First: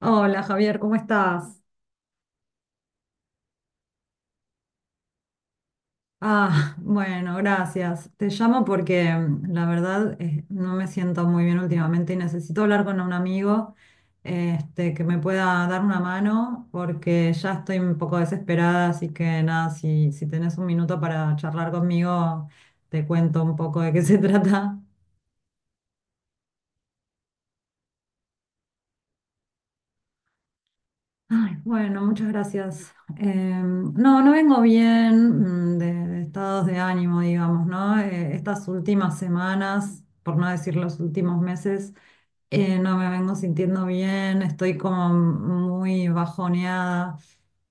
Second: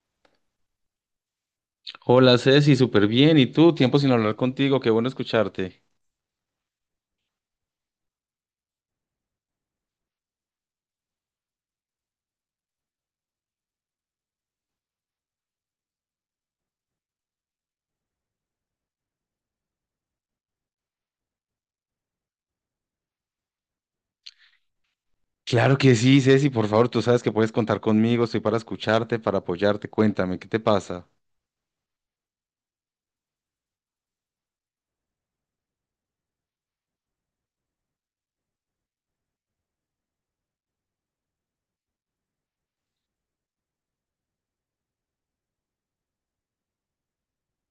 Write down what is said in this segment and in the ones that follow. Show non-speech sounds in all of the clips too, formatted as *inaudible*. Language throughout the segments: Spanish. Hola Javier, ¿cómo estás? Hola Ceci, súper bien. ¿Y tú? Tiempo sin hablar contigo, qué bueno escucharte. Ah, bueno, gracias. Te llamo porque la verdad no me siento muy bien últimamente y necesito hablar con un amigo que me pueda dar una mano porque ya estoy un poco desesperada, así que nada, si tenés un minuto para charlar conmigo, te cuento un poco de qué *laughs* se trata. Claro que sí, Ceci, por favor, tú sabes que puedes contar conmigo, estoy para escucharte, para apoyarte, cuéntame, ¿qué te pasa? Ay, bueno, muchas gracias. No, no vengo bien, de estados de ánimo, digamos, ¿no? Estas últimas semanas, por no decir los últimos meses, no me vengo sintiendo bien, estoy como muy bajoneada.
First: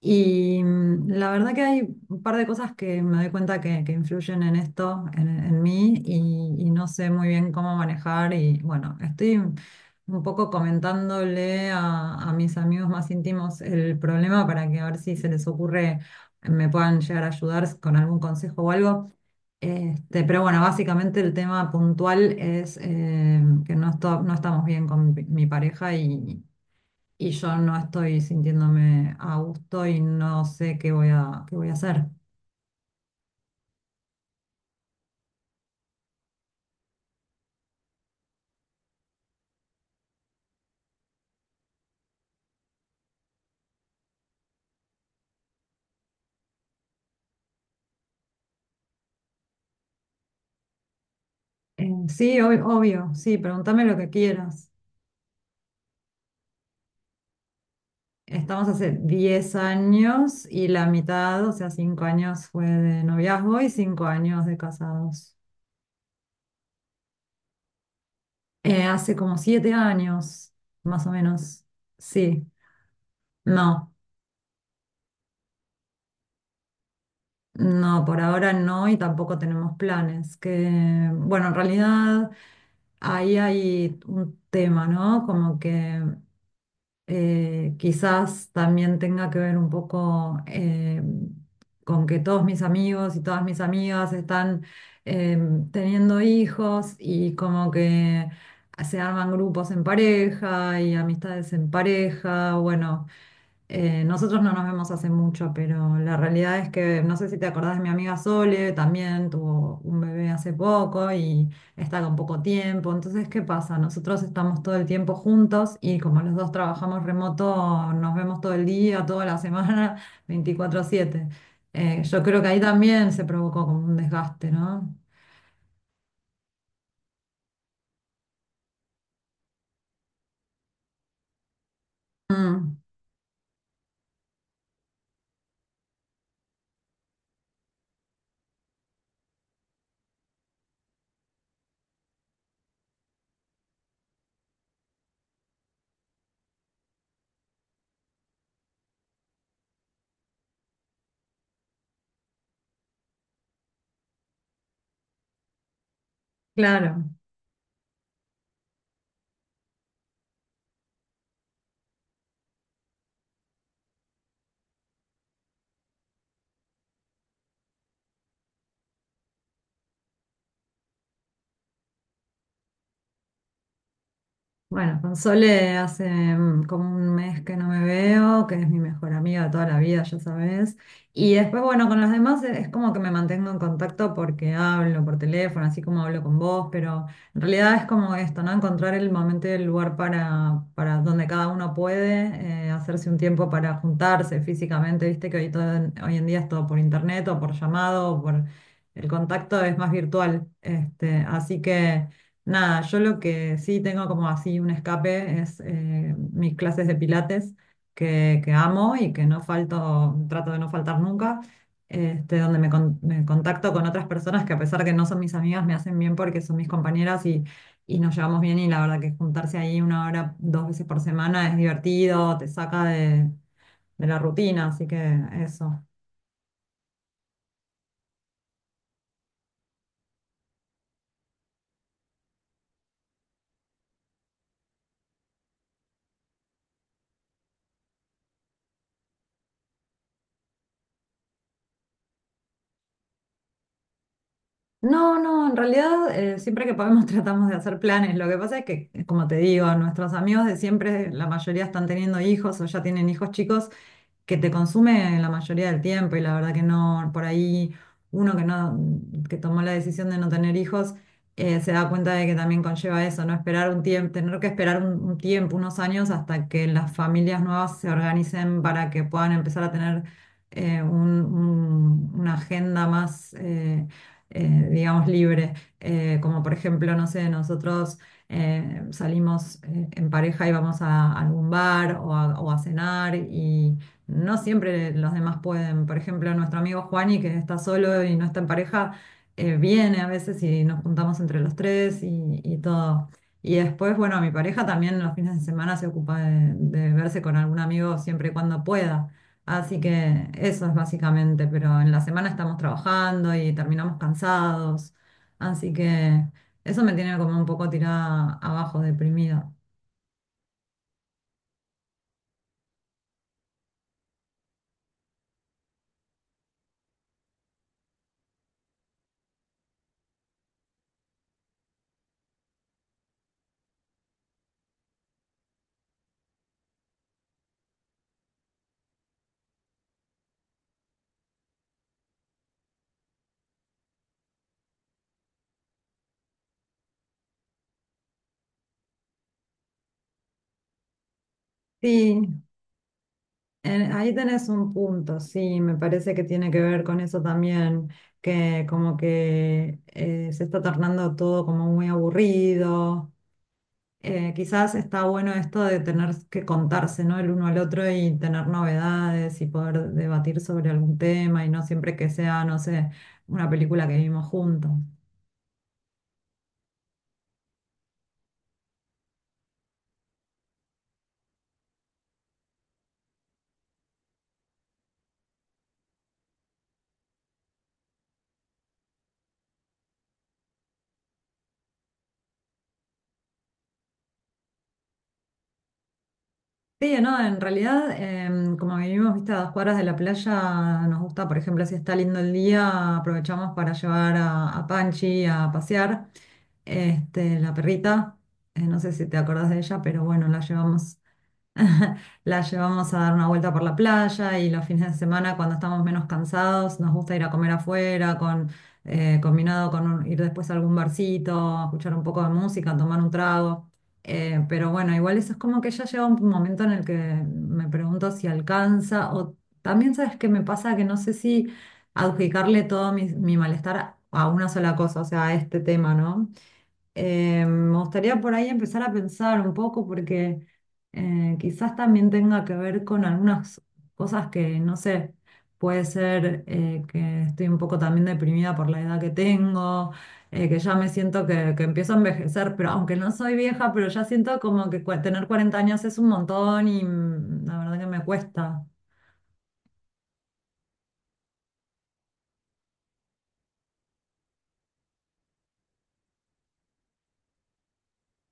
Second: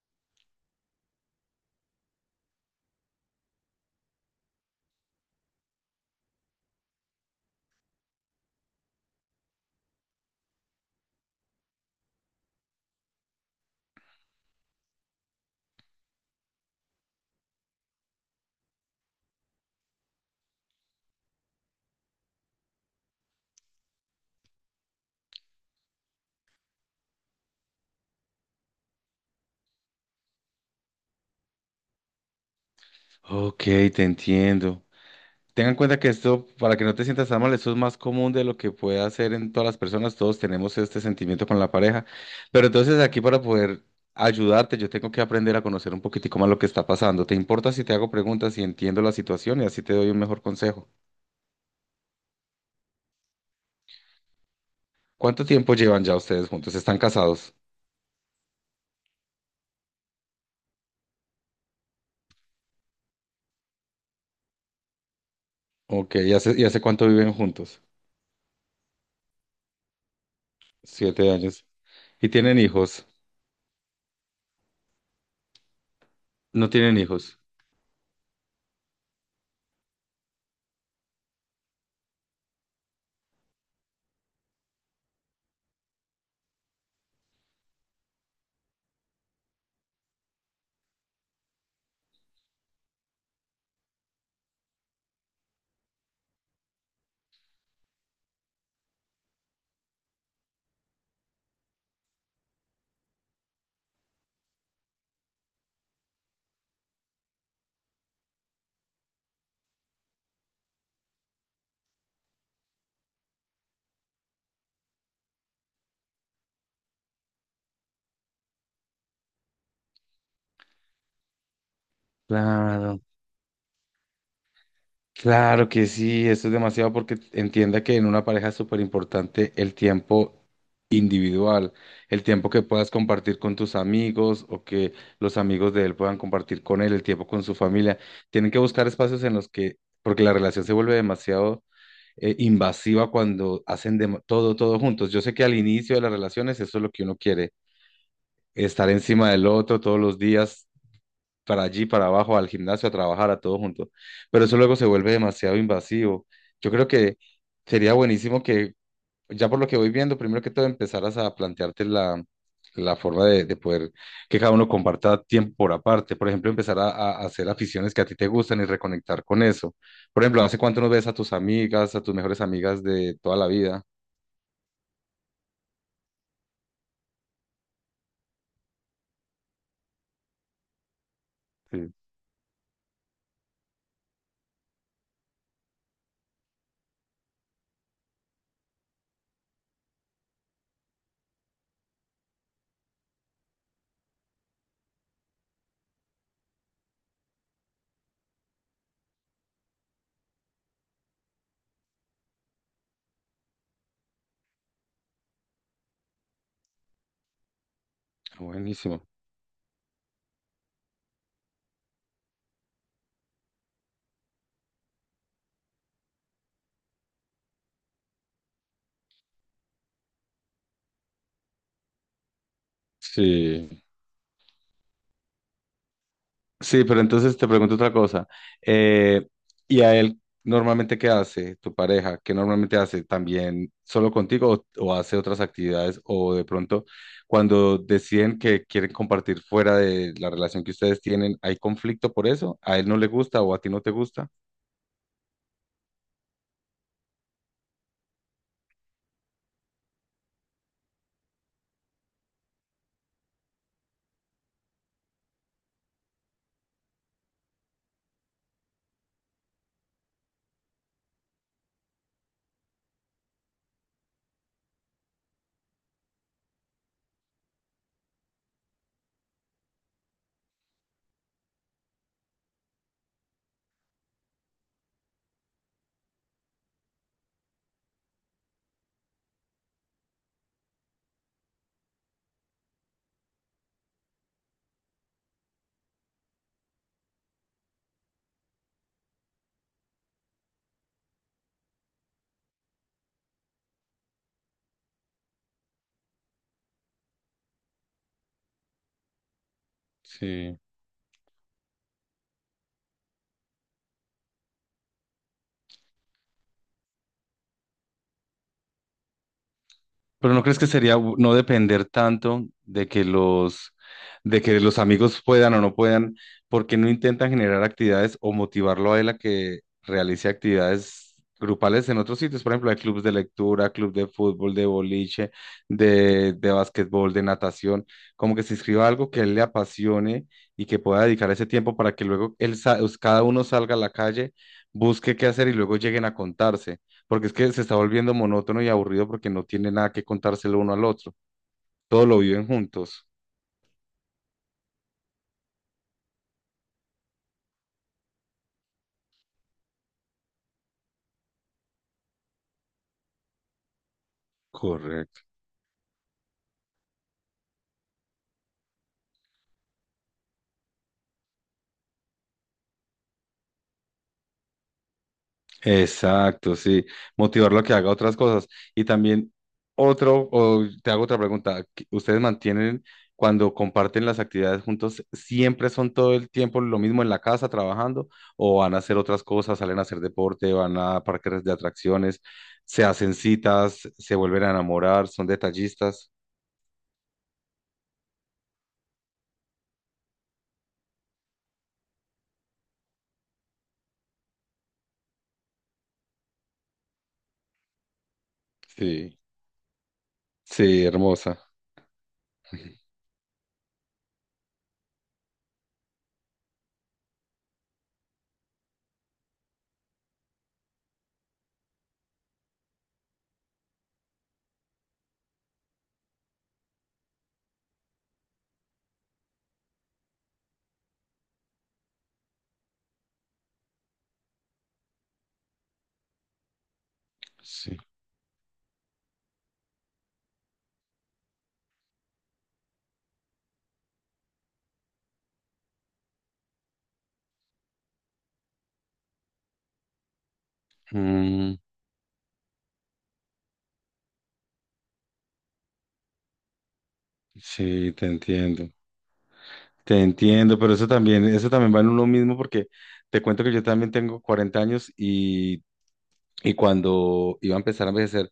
Y la verdad que hay un par de cosas que me doy cuenta que influyen en esto, en mí, y no sé muy bien cómo manejar. Y bueno, estoy un poco comentándole a mis amigos más íntimos el problema para que a ver si se les ocurre, me puedan llegar a ayudar con algún consejo o algo. Pero bueno, básicamente el tema puntual es que no, no estamos bien con mi pareja, y yo no estoy sintiéndome a gusto y no sé qué voy a hacer. Ok, te entiendo. Tengan en cuenta que esto, para que no te sientas tan mal, esto es más común de lo que puede hacer en todas las personas, todos tenemos este sentimiento con la pareja, pero entonces aquí para poder ayudarte, yo tengo que aprender a conocer un poquitico más lo que está pasando. ¿Te importa si te hago preguntas y entiendo la situación y así te doy un mejor consejo? Sí, obvio, sí, pregúntame lo que quieras. ¿Cuánto tiempo llevan ya ustedes juntos? ¿Están casados? Estamos hace 10 años y la mitad, o sea, 5 años fue de noviazgo y 5 años de casados. Ok, ¿y hace cuánto viven juntos? Hace como 7 años, más o Siete menos. años. ¿Y Sí, tienen hijos? no. No tienen hijos. No, por ahora no y tampoco tenemos planes. Que, bueno, en realidad ahí hay un tema, ¿no? Como que quizás también tenga que ver un poco, con que todos mis amigos y todas mis amigas están eh, teniendo hijos y como que se arman grupos en pareja y amistades en pareja. Bueno. Nosotros no nos vemos hace mucho, pero la realidad es que no sé si te acordás de mi amiga Sole, también tuvo un bebé hace poco y está con poco tiempo. Entonces, ¿qué pasa? Nosotros estamos todo el tiempo juntos y como los dos trabajamos remoto, nos vemos todo el día, toda la semana, *laughs* 24/7. Yo creo que ahí Claro, también se provocó como un desgaste, ¿no? claro que sí, eso es demasiado porque entienda que en una pareja es súper importante el tiempo individual, el tiempo que Mm, puedas compartir con tus amigos o que los amigos de él puedan compartir con él, el tiempo con su familia. Tienen que buscar espacios en los que, porque la relación se vuelve demasiado invasiva cuando hacen todo, todo juntos. Yo sé que al inicio de las relaciones eso es lo que uno quiere estar encima del otro todos los días, para allí, para abajo, al gimnasio, a trabajar, a todo junto. Pero eso luego se vuelve demasiado invasivo. Yo creo claro. que sería buenísimo que, ya por lo que voy viendo, primero que todo empezaras a plantearte la forma de poder que cada uno comparta tiempo por aparte. Por ejemplo, empezar a hacer aficiones que a ti te gustan y reconectar con eso. Por ejemplo, ¿hace cuánto no ves a tus amigas, a tus mejores amigas de toda la vida? Bueno, con Sole hace como un mes que no me veo, que es mi mejor amiga de toda la vida, ya sabes. Y después, bueno, Sí. con los demás es como que me mantengo en contacto porque hablo por teléfono, así como hablo con vos, pero en realidad es como esto, ¿no? Encontrar el momento y el lugar para donde cada uno puede hacerse un tiempo para juntarse físicamente, viste que hoy, todo, hoy en día es todo por internet o por llamado o por... El contacto es más virtual, así que... Nada, yo lo que sí tengo como así un escape es mis clases de pilates que amo Buenísimo. y que no falto, trato de no faltar nunca, donde me contacto con otras personas que a pesar que no son mis amigas, me hacen bien porque son mis compañeras y nos llevamos bien y la verdad que juntarse ahí una hora, dos veces por semana es divertido, te saca de, Sí. de la rutina, así que eso. Sí, pero entonces te pregunto otra cosa. Eh, ¿y a él normalmente qué hace tu pareja? ¿Qué normalmente hace también solo contigo o hace otras actividades? O de pronto, cuando deciden que quieren compartir fuera de la relación que ustedes tienen, ¿hay conflicto por eso? ¿A él no le gusta o a ti no te gusta? No, no, en realidad, siempre que podemos *laughs* tratamos de hacer planes. Lo que pasa es que, como te digo, nuestros amigos de siempre, la mayoría están teniendo hijos o ya tienen hijos chicos que te consume la mayoría del tiempo y la verdad que no, por ahí uno que no, que tomó la decisión de no tener hijos, se da cuenta de que también conlleva eso, ¿no? Esperar un tiempo, tener que esperar un tiempo, unos años hasta que las familias nuevas se organicen para que puedan empezar a tener una agenda más, digamos, libre. Como por ejemplo, no sé, nosotros salimos en pareja y vamos a algún bar o a cenar. No siempre los demás pueden. Por ejemplo, nuestro amigo Juani, que está solo y no está en pareja, viene a veces y nos juntamos entre los tres y todo. Y después, bueno, mi pareja también los fines de semana se ocupa de verse con algún amigo siempre y cuando pueda. Así que Sí. eso es básicamente, pero en la semana estamos trabajando y terminamos cansados. Así que eso me tiene como un poco tirada abajo, deprimida. Pero ¿no crees que sería no depender tanto de que de que los amigos puedan o no puedan, porque no intentan generar actividades o motivarlo a él a que realice actividades grupales en otros sitios? Por ejemplo, hay clubes de lectura, club de fútbol, de boliche, de básquetbol, de natación, como que se inscriba a algo que a él le apasione y que pueda dedicar ese tiempo para que luego él, cada uno salga a la calle, busque qué hacer y luego lleguen a contarse porque es que se está volviendo monótono y aburrido porque no tiene nada que contárselo uno al otro. Todo lo Sí. viven juntos. Ahí tenés un punto, sí, me parece que tiene que ver con eso también, que como que se está tornando todo como muy aburrido. Quizás está Correcto. bueno esto de tener que contarse, ¿no? El uno al otro y tener novedades y poder debatir sobre algún tema y no siempre que sea, no sé, una película que vimos juntos. Exacto, sí. Motivarlo a que haga otras cosas. Y también otro, o te hago otra pregunta. ¿Ustedes mantienen cuando comparten las actividades juntos, siempre son todo el tiempo lo mismo en la casa trabajando o van a hacer otras cosas, salen a hacer deporte, van a parques de atracciones, se hacen citas, se vuelven a enamorar, son detallistas? Sí, no, en realidad, como vivimos, viste, a dos cuadras de la playa, nos gusta, por ejemplo, si está lindo el día, aprovechamos para llevar a Panchi a pasear, la perrita, no sé si te Sí, acordás de ella, pero bueno, la sí, llevamos hermosa. *laughs* la llevamos *laughs* a dar una vuelta por la playa y los fines de semana, cuando estamos menos cansados, nos gusta ir a comer afuera, con, combinado con ir después a algún barcito, escuchar un poco de música, tomar un trago. Pero bueno, igual eso es como que ya llega un momento en el que me pregunto si alcanza, o también sabes qué me pasa, que no sé si adjudicarle todo mi malestar a una sola cosa, o sea, a este tema, ¿no? Sí. Me gustaría por ahí empezar a pensar un poco, porque quizás también tenga que ver con algunas cosas que, no sé, puede ser, que estoy un poco también deprimida por la edad que tengo, que ya me siento que, Mm, que empiezo a envejecer, pero aunque no soy vieja, pero ya siento como que tener 40 años es un montón y la verdad que sí, me te cuesta. entiendo. Te entiendo, pero eso también va en uno mismo porque te cuento que yo también tengo 40 años y cuando iba a empezar a envejecer,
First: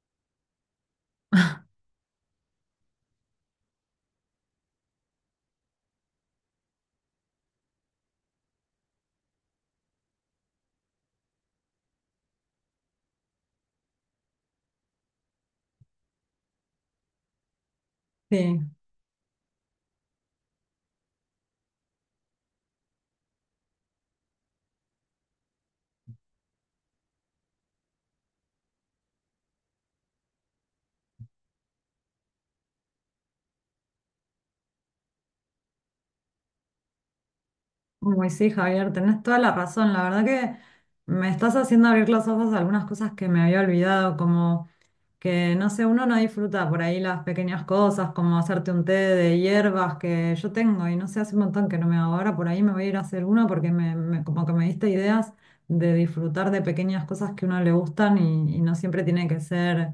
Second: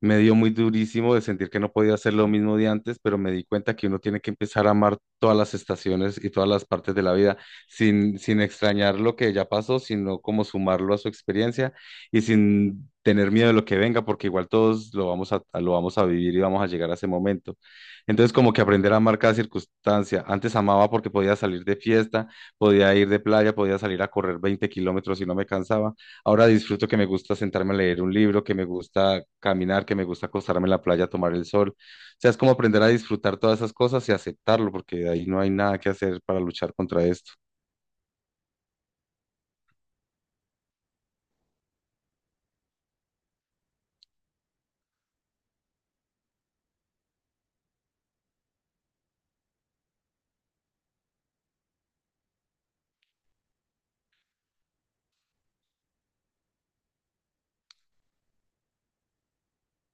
me dio muy durísimo de sentir que no podía hacer lo mismo de antes, pero me di cuenta que uno tiene que empezar a amar todas las estaciones y todas las partes de la vida, sin extrañar lo que ya pasó, sino como sumarlo a su experiencia y sin tener miedo de lo que venga, porque igual todos lo vamos a vivir y vamos a llegar a ese momento. Entonces, como Sí. que aprender a amar cada circunstancia. Antes amaba porque podía salir de fiesta, podía ir de playa, podía salir a correr 20 kilómetros y no me cansaba. Ahora disfruto que me gusta sentarme a leer un libro, que me gusta caminar, que me gusta acostarme en la playa a tomar el sol. O sea, es como aprender a disfrutar todas esas cosas y aceptarlo, porque de ahí no hay nada que hacer para luchar contra esto. Uy, sí, Javier, tenés toda la razón. La verdad que me estás haciendo abrir los ojos a algunas cosas que me había olvidado, como que, no sé, uno no disfruta por ahí las pequeñas cosas, como hacerte un té de hierbas que yo tengo y no sé, hace un montón que no me hago. Ahora por ahí me voy a ir a hacer uno porque como que me diste ideas de disfrutar de pequeñas cosas que a uno le gustan, y no siempre tiene que ser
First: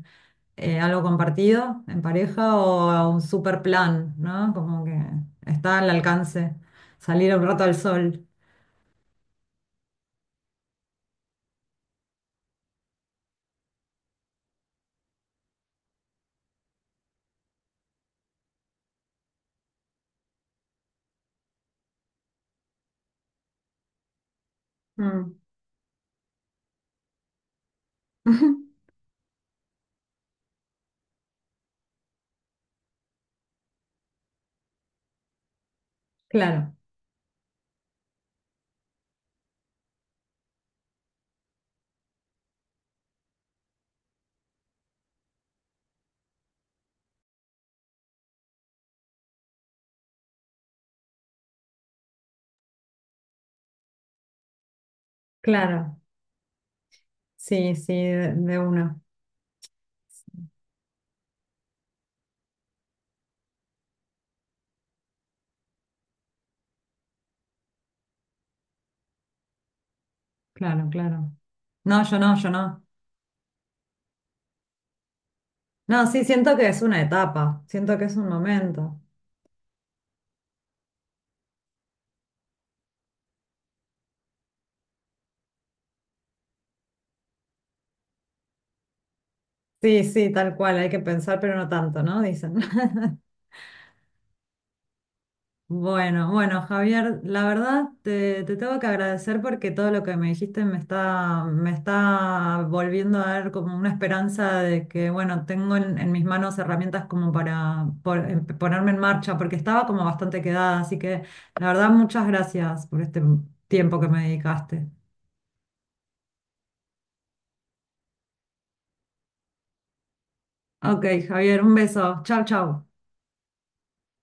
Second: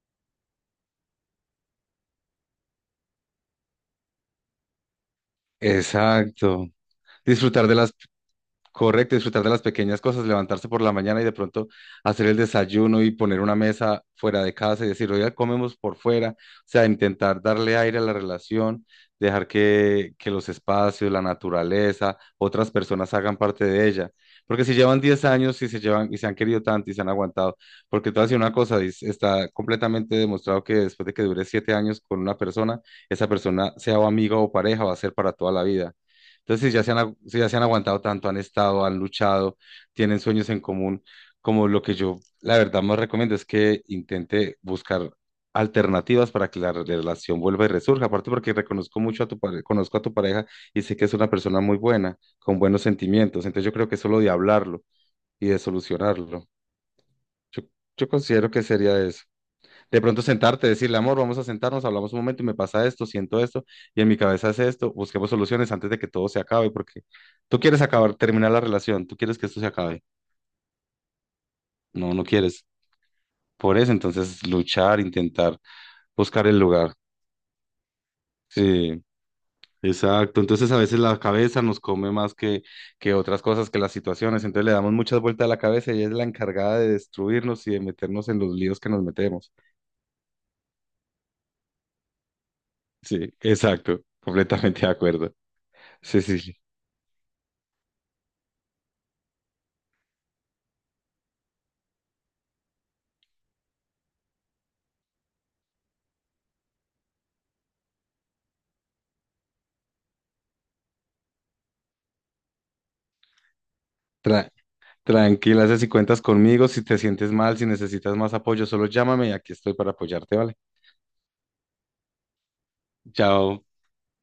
algo compartido en pareja o un super plan, ¿no? Como que está al alcance Exacto. salir un rato Disfrutar de al las. sol. Correcto, disfrutar de las pequeñas cosas, levantarse por la mañana y de pronto hacer el desayuno y poner una mesa fuera de casa y decir, oiga, comemos por fuera, o sea, intentar darle aire a la relación, dejar que los espacios, la naturaleza, otras personas hagan parte de ella. Porque si llevan 10 Mm. años y se llevan y se han querido tanto y se han aguantado, porque te voy a decir una cosa, *laughs* está completamente demostrado que después de que dure 7 años con una persona, esa persona, sea o amiga o pareja, va a ser para toda la vida. Entonces, si Claro, ya se han, si ya se han aguantado tanto, han estado, han luchado, tienen sueños en común, como lo que yo, la verdad, más recomiendo es que intente buscar alternativas para que la relación vuelva y resurja. Aparte porque reconozco mucho a tu pareja, conozco a tu pareja y sé que es una persona muy buena, con buenos sentimientos. Entonces, yo creo que es solo de hablarlo y de claro. solucionarlo. Yo, Sí, sí, yo de, considero de que sería uno. eso. De pronto Sí. sentarte, decirle, amor, vamos a sentarnos, hablamos un momento y me pasa esto, siento esto, y en mi cabeza es esto, busquemos soluciones antes de que todo se acabe, porque tú quieres acabar, terminar la relación, tú quieres que esto se acabe, Claro, claro. No, no, yo no no, yo quieres. no. Por eso, entonces, luchar, intentar No, sí, buscar siento el que es lugar. una etapa, siento que es un momento. Sí, exacto. Entonces, a veces la cabeza nos come más que otras cosas, que las situaciones, entonces le damos muchas vueltas a la cabeza y ella es la encargada de destruirnos y de meternos en los líos que nos metemos. Sí, sí, tal cual, hay que pensar, pero no tanto, ¿no? Dicen. *laughs* Sí, exacto, completamente de acuerdo. Sí, Bueno, sí, sí. bueno, Javier, la verdad te tengo que agradecer porque todo lo que me dijiste me está volviendo a dar como una esperanza de que, bueno, tengo en mis manos herramientas como para ponerme en marcha, porque estaba como bastante quedada, así que la verdad muchas gracias por este tiempo que me Tra- dedicaste. Tranquila, sé si cuentas conmigo, si te sientes mal, si necesitas más apoyo, solo llámame y aquí estoy para apoyarte, ¿vale? Ok, Javier, un beso. Chau, chau. Chao.